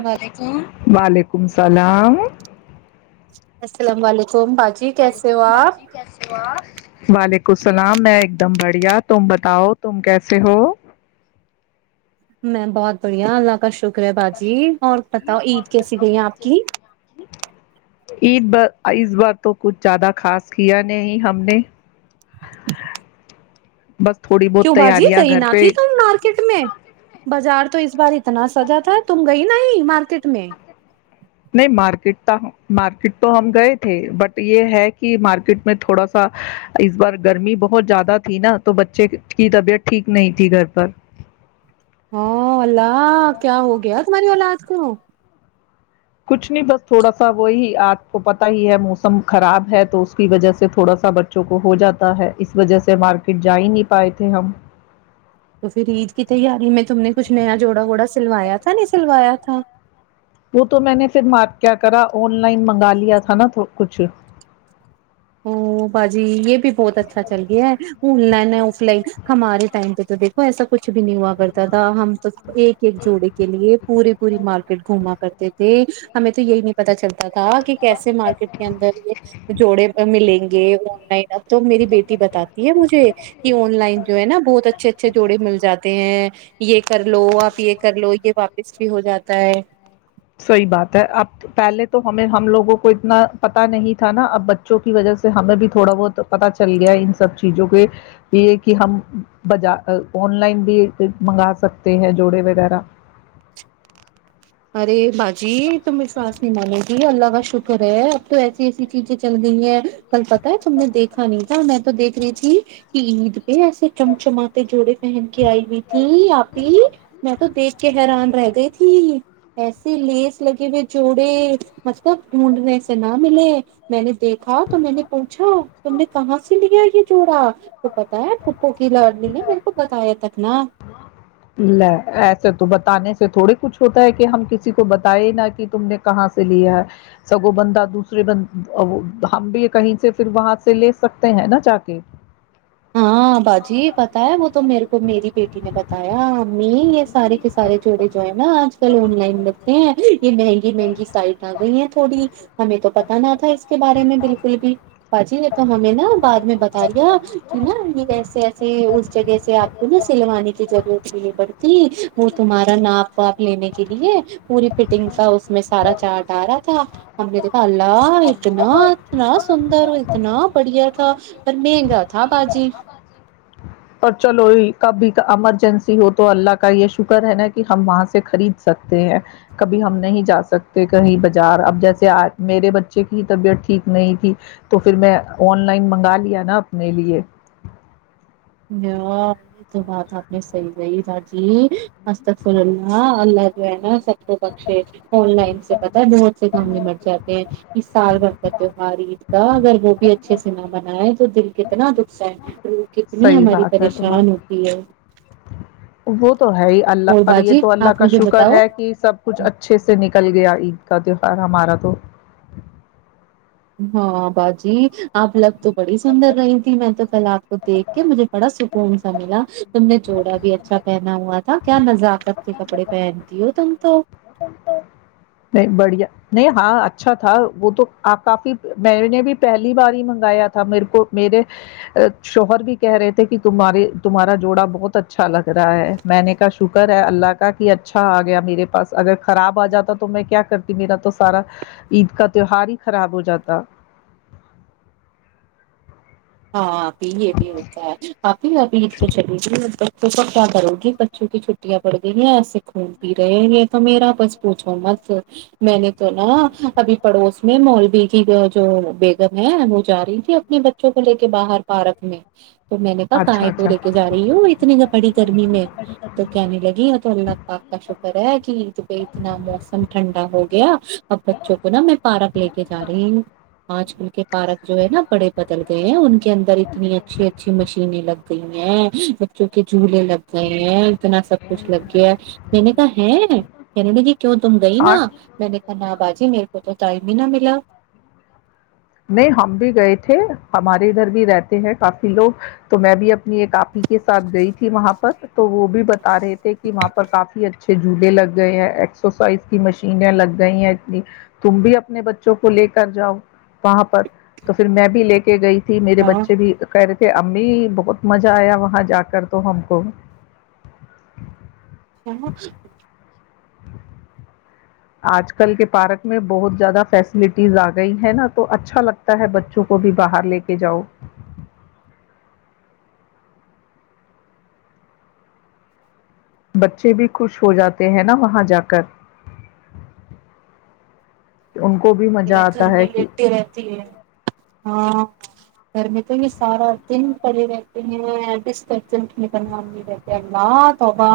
اللام علیکم وعلیکم اللام السلام علیکم باجی اللام کیسے ہو علیکم آپ باجی کیسےا وعلیکم السلام میں ایک دم بڑھیا تم بتاؤ تم کیسے ہو بہت بڑھیا اللہ کاش شکریہ باجی اور بتاؤ عید کیسی گئی ہے آپ کی عید بار اس بار تو کچھ زیادہ خاص کیا نہیں ہم نے بس تھوڑی بہت کیوں باجی تیاریاں کہیں گھر نہ پہ تھی تم مارکیٹ میں بازار تو اس اس بار اتنا سجا تھا تم گئی ن ہی مارکیٹ میں نہیں مارکیٹ مارکیٹ تو ہم گئے تھے بٹ یہ ہے کہ مارکیٹ میں تھوڑا سا اس بار گرمی بہت زیادہ تھی نا تو بچے کی طبیعت ٹھیک نہیں تھی گھر پر ہاں اللہ کیا ہو گیا تمہاری وال آج کو کچھ نہیں بس تھوڑا سا وہی آپ کو پتا ہی ہے موسم خراب ہے تو اس کی وجہ سے تھوڑا سا بچوں کو ہو جاتا ہے اس وجہ سے مارکیٹ جا ہی نہیں پائے تھے ہم تو پھر عید کی تیاری میں تم نے کچھ نیا جوڑا ووڑا سلوایا نہیں سلوایا تھا وہ تو میں نے پھر کیا کرا آن لائن منگا لیا تھا نا کچھ ا باجی یہ بھی بہت اچھا چل گیا ہے فون لائن ہے اف لائن ہمارے ٹائم پہ تو دیکھو ایسا کچھ بھی نہیں ہوا کرتا تھا ہم تو ایک ایک جوڑے کے لیے پورے پوری مارکیٹ گھما کرتے تھے ہمیں تو یہی نہیں پتتا چلتا تھا کہ کیسے مارکیٹ کے اندر یہ جوڑے ملیں گے آن لائن تو میری بیٹی بتاتی ہے مجھے کہ آن لائن جو ہے نا بہت اچھے اچھے جوڑے مل جاتے ہیں یہ کر لو آپ یہ کر لو یہ واپس بھی ہو جاتا ت سحیح بات ہے اب پہلے تو ہمیں ہم لوگوں کو اتنا پتا نہیں تھا نا اب بچوں کی وجہ سے ہمیں بھی تھوڑا بہت پتا چل گیا ان سب چیزوں کے یہ کہ ہم بجا آن لائن بھی منگا سکتے ہیں جوڑے وغیرہ ارے باق جی تم وشواس نہیں مالے ج اللہگ شکر ہے آپ ایسی چیزیں چل گئی ہیں کل پتا ہے تم نے دیکھا نہیں تھا میں تو دیکھ رہی تھی کہ عید پہ ایسے چمچمتے جوڑے پہن کے آئی ہوئی تھی آپی میں تو دیکھ کہ حیران رہ گئی تھی ایسے لیس لگے ہوئے جوڑے مطلب ڈھونڈنے سے نہ ملے میں نے دیکھا تو میں نے پوچھا تم نے کہاں سے لیا یہ جوڑا تو پتا ہے پھپو کے ل ایسے تو بتانے سے تھوڑے کچھ ہوتا ہے کہ ہم کسی کو بتائے نا کہ تم نے کہاں سے لیا ہے سگو بندہ دوسرے ب ہم بھی کہیں سے پھر وہاں سے لے سکتے ہیں نا جا کے ہاں باجی بتا وہ تو میرے کو میری بیٹی نے بتایا ہممی سارے کے سارے جوڑے جو ہے نا آج کل آن لائن لگتے ہیں یہ مہنگی مہنگی سائٹ آ گئی ہیں تھوڑی ہمیں تو پت نہ تھا اس کے بارے میں بالکل بھی بچی رہ تو ہمیں نا بعد میں بتا دیا نا یہ ایسے ایسے اس جگہ سے آپ کو نا سلوانے کی ضرورت جی ب ت وہ تمہارا ناپ واپ لینے کے لیے پوری پ تنگ ساؤس میں سارا چا ڈالا تھا ہم نے دیکھا اللہ اتنا اتنا سندر اور اتنا بڑھیا تھا پر مہنگا تھا باجی پر چلو کبھی ایمرجنسی ہو تو اللہ کا یہ شکر ہے نا کہ ہم وہاں سے خرید سکتے ہیں کبھی ہم نہیں جا سکتے کہیں بازار اب جیسے میرے بچے کی طبیعت ٹھیک نہیں تھی تو پھر میں آن لائن منگا لیا نا اپنے لیے یہ تو بات آپ نے صحی رہی تھاجی ہک اللہ اللہ جو ہے ناب ا پے ان لائن پتا بہت سے گھانگنےے مر جاتے ہیں اس سال بھر کا تہوار عید کا اگر وہ بھی اچھے سے نہ بنائے تو دل کتنا دکھ ہے کتنی صحیح ہماری بات ہے پریشان ہوتی ہے تمہاری وہ تو ہے ہی اللہ اور پر یہ باجی تو اللہ آپ کا مجھے شکر بتاؤ ہے کہ سب کچھ اچھے سے نکل کل گیا عید کا تہوار ہمارا تو ہاں باجی آپ لگ تو بڑی سندر رہی تھی میں تو پہل آپ تو کہ مجھے بڑا سکون سا ملا تم نے جوڑا بھی اچھا پہنا ہوا تھا کیا مزااکت کے کپڑے پہنتی ہو تم تو نہیں بڑھیا نہیں ہاں اچھا تھا وہ تو کافی میں نے بھی پہلی بار ہی منگایا تھا میرے کو میرے شوہر بھی کہہ رہے تھے کہ تمہے تمہارا جوڑا بہت اچھا لگ رہا ہے میں نے کا شکر ہے اللہ کا کہ اچھا آ گیا میرے پاس اگر خراب آ جاتا تو تو میں کیا کرتی میرا تو سارا عید کا تیوار ہی خراب ہو جاتا ہاں یہ بھی ہوتا ہے ابھی ابھی تو چلیج تو سب کیا کرو گی بچوں کی چھٹیاں پڑ گئی ہیں ایسے خون پی رہے ہیں یہ تو میرا بس پوچھو مت میں نے تو نا ابھی پڑوس میں مولوی کی جو بیگم ہے وہ جا رہی تھی اپنے بچوں کو کو لے کے باہر پارک میں تو میں نے کہا اچھا کاائے تو اچھا لے کے جا رہی ہوں اتنی پڑی گرمی میں تو کہنے لگی تو اللہ پپ کا شکر ہے ک ب اتنا موسم ٹھنڈا ہو گیا اب بچوں کو نا میں پارک لے کے جا رہی ہوں پانچ فل کے پارک جو ہے نا بڑے بدے ہیں ان کے اندر اتنی اچھی اچھی مشین لگ گئی ہیں بچوں کے جھولے لگ گئے ہیں اتنا سب کچھ لگ گیا ہے میں نے کہ ہے کہ جی کیوں تم گئی نا آٹھ میں نے کہ ن ب آج جی میرے کو تو تائم ہی نہ ملا نہیں ہم بھی گئے تھے ہمارے ادھر بھی رہتے ہیں کافی لوگ تو میں بھی اپنی ایک آپ ہی کے ساتھ گئی تھی وہاں پر تو وہ بھی بتا رہے تھے کہ وہاں پر کافی اچھے جھولے لگ گئے ہیں ایکسرسائز کی مشینیں لگ گئی ہیں اتنی تم بھی اپنے بچوں کو لے کر جاؤ وہاں پر تو پھر میں بھی لے کے گئی ت میرے ہاں بچے بھی کہ کہ امی بہت مزہ آیا وہاں جا کر تو ہم کو ہ ہ آج کل کے پارک میں بہت زیادہ فیسلٹیز آ گئی ہیں نا تو اچھا لگتا ہے بچوں کو بھی باہر لے کے جاؤ بچے بھی خوش ہو جاتے ہیں نا وہاں جا کر ان کو بھی مزہ گھر آتا میں ہے کہ لیٹتی رہتی ہے ہاں گھر میں تو یہ سارا دن پڑے رہتے ہیںسٹ نکلنا رہتے اللہ توبا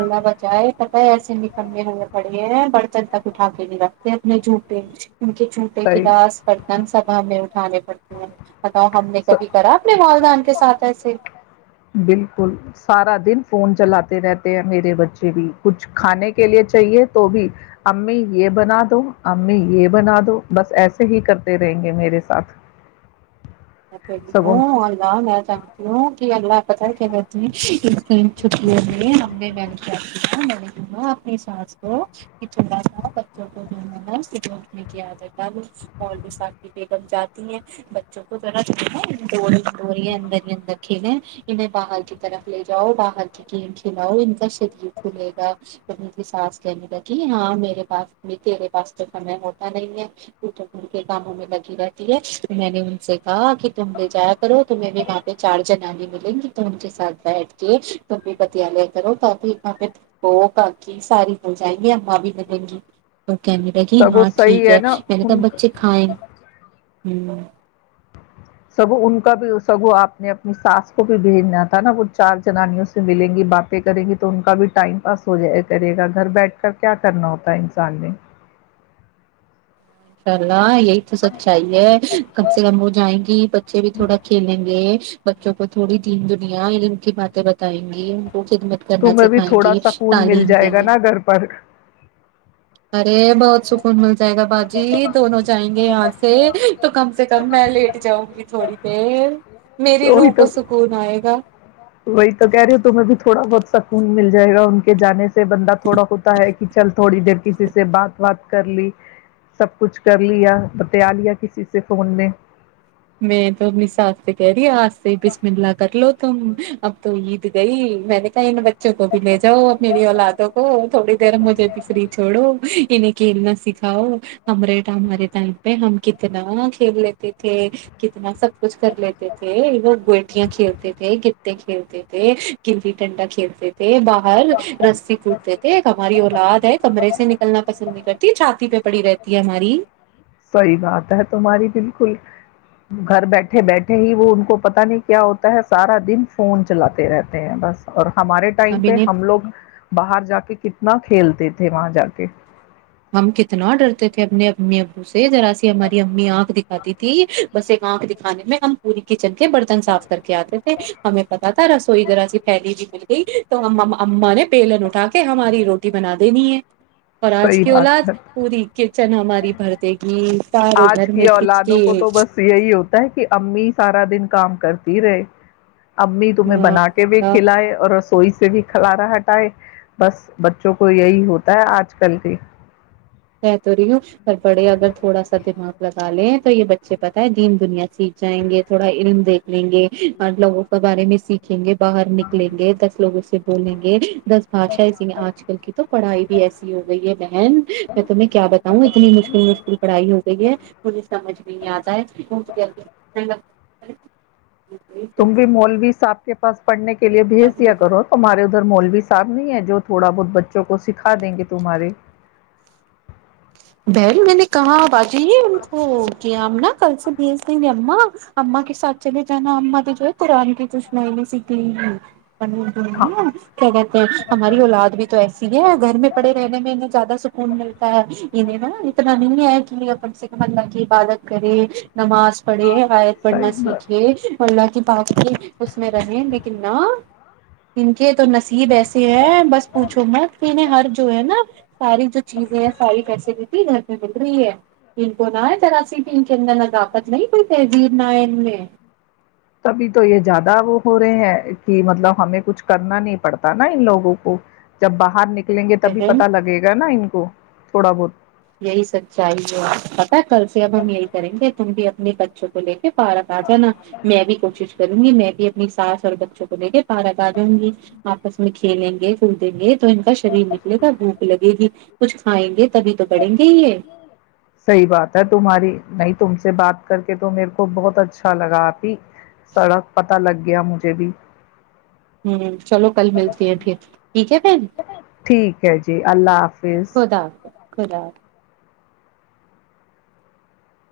اللہ بچائے پتہ ہے ایسے نکلنے ہمیں پڑے ہیں برتن تک اٹھا کے نہیں رکھتے جوپلم ان کے چھوٹے صحیح کلااس برتن سبا ہمیں اٹانے پڑتے ا بتاؤں ہم نے کبھی کرا اپنے والدان کے ساتھ ایسے بالکل سارا دن فون چلاتے رہتے ہیں میرے بچے بھی کچھ کھانے کے لیے چاہیے تو بھی امی یہ بنا دو امی یہ بنا دو بس ایسے ہی کرتے رہیں گے میرے ساتھ سگوں ہوں اورا م چتی ہوں ی اللہ ا پتاری کیلت چت ہم م کے ہاں میں نےا اپنی سانس کو چھولہا تھا بچوں کو جو ہے نانے کی عادت ہے اور بھی سھی پم جاتی ہیں بچوں کو تو پا چول تووی ہے اندر اندر کھیلیں انہیں باہر کی طرف لے جاؤ باہر کے گیم کھلاؤ ان کا ک کھلے گا س سانس کہنے لگی ہاں میرے پاس تیرے پاس تو سمے ہوتا نہیں ہے پٹ کے کاموں میں لگی رہتی ہے تو میں نے ان سے ہاں کہ تم لے جایا کرو تمہیں بھی وہاںہ چار جنانی ملیں گی تو ان کے ساتھ بیٹھ کے ت بھی پتیالے کرو تاکی وہ پہو کاکی ساری مل جائیں گی ااں بھی ملیں گی تو کہنے ل کہ سگوں ہاں ٹھیک صحیح ہے نا میں نے ت ان بچے کھائے ہوں سگو ان کا بھی سگو آپ نے اپنی ساس کو بھی بھیجنا تھا نا وہ چار جنانیوں سے ملیں گی باتیں کریں گی تو ان کا بھی ٹائم پاس ہو جائے کرے گا گھر بیٹھ کر کیا کرنا ہوتا ہے انسان نے سر ہاں یہی تو سچائی ہے کم سے کم وہ جائیں گی بچے بھی تھوڑا کھیلیں گے بچوں کو تھوڑی دین دنیا ان کی باتیں بتائیں گی خدمت کرنا تمہیں بھی سکھائیں تھوڑا گی سکون مل تعلیم کے جائے گا لیے نا گھر پر ارے بہت سکون مل جائے گا جی دونوں جائیں گے آ سے تو کم سے کم میں لیٹ جاؤں گی تھوڑی پ وہی تو وہی تو کہہ رہے ہو تم میں بھی تھوڑا بہت سکون مل جائے گا ان کے جانے سے بندہ تھوڑا ہوتا ہے کہ چل تھوڑی دیر کسی سے بات بات کر لی سب کچھ کر لیا بتیا لیا کسی سے فون میں میں تو اپنی سس سے کہہ رہی ہ آس س بیس من للا کر لو تو اب تو عید گئی مینکن بت بچوں کو بھی لے جاؤ میری اولادوں کو تھوڑی دیر مجھے بھی فری چھوڑو انہیں کھیلنا سکھاؤ ہمارے ٹائ ہمارے ٹائم پہ ہم کتنا کھیل لیتے تھے کتنا سب کچھ کر لیتے تھے لوگ گویٹیاں کھیلتے تھے گے کھیلتے تھے گلی ٹنڈا کھیلتے تھے تھے باہر رسی کودتے تھے ہماری اولاد ہے کمرے سے نکلنا پسند نہیں کرتی چھاتی پہ پڑی رہتی ہے ہماری صحیح بات ہے تمہاری بالکل گھر بیٹھے بیٹھے ہی وہ ان کو پتا نہیں کیا ہوتا ہے سارا دن فون چلاتے رہتے ہیں بس اور ہمارے ٹائم پہ ہم لوگ باہر جا کے کتنے نہ کھیلتے تھے وہاں جا کے ہم کتنا آ ڈرتے تھے اپنے اپنے ے جرا سی ہماری امی آنکھ دکھاتی تھی بس ایک آنکھ دکھانے میں ہم پوری کچن کے برتن صاف کر کے آتے تھے ہمیں پتا تھا رسوئی ذرا سی پھیلی بھی مل گئی تو ہم اما نے پلن اٹا کے ہماری روٹی بنا دینی ہے اور آج صحیح کیلا بات ہے پوری کچن ہماری بھرتے گی سارے آج گھر میں کی کچ اولادوں کو تو بس یہی ہوتا ہے کہ امی سارا دن کام کرتی رہے امی تمہیں بنا کے بھی کھلائے اور سوئی سے بھی کلارا ہٹائے بس بچوں کو یہی ہوتا ہے آج کل کی کہ تو رہی ہوں پر بڑے اگر تھوڑا سا دماغ لگا لے تو یہ بچے پتہ ہے دین دنیا سیکھ جائیں گے تھوڑا علم دیکھ لیں گے اور لوگوں کے بارے میں سیکھیں گے باہر نکلیں گے دس لوگوں سے بولیں گے دس بھاشا ای آج کل کی تو پڑھائی بھی ایسی ہو گئی ہے بہن میں تمہیں کیا بتاؤں اتنی مشکل مشکل پڑھائی ہو گئی ہے مجھے سمجھ نہیں آتا ہے تم بھی مولوی صاحب کے پاس پڑنے کے لیے بھیج دیا ہے کرو تمہارے مولوی صاحب بھی ہے جو تھوڑا بہت بچوں کو سکھا دیں گے تمہارے بہن میں نے کہاں باقی جی ان کو او کیا نا کل سے یہ کہ اما اما کے سچ نہیں جانا اما کی جو ہے تران کی کش میں نہیں سئی ہاں کیا کہتے ہیں ہماری اولاد بھی تو ایسی ہے گھر میں پڑے رہنے میں زیادہ انڈل کا [unintelligible] اتنا نہیں ک لی آ اپن صرف اللہ کی عبادت کرے نماز پڑھے ائد پڑھنا صحیح سیکھے بات اللہ کی بات کی اس میں رہیں لیکن نہ [unintelligible] یہ تو نصیب ایسے ہیں بس پوچھو مت انیں ہر جو ہے نا ساری جو چیزیں ہے ساری کر گھر پ مل رہی ہے ان کو نہ جراسیی ان کے اندر ندافت نہیں کوئی تہذیب نہئے ان میں تبھی تو یہ زیادہ وہ ہو رہے ہیں کہ مطلب ہمیں کچھ کرنا نہیں پڑتا نا ان لوگوں کو جب باہر نکل نکلیں گے تبھی بہن پتا لگے گا نا ان کو تھوڑا بہت یہی سب چاہیے پتا کل سے اب ہم یہی کریں گے تم بھی اب اپنے بچوں کو لے پارک آ جانا میں بھی کوشش کروں گی میں بھی اپنی ساس اور بچوں کو لے کے پارک آ جاؤں گی آپس میں کھیلیں گے کود دیں گے تو ان کا شریر نکلے گا بھوک لگے گی کچھ کھائیں گے تبھی تو بڑھیں گے یہ سحی بات ہے تمہاری نہیں تم سے بات کر کے تو میرے کو بہت اچھا لگا آپھی سڑک پ پتا لگ گیا مجھے بھی ہ چلو کل ملتی ہیں پھر ٹھیک ہے پھر ٹھیک ہے جی اللہ حافظ خدا حافظ خدا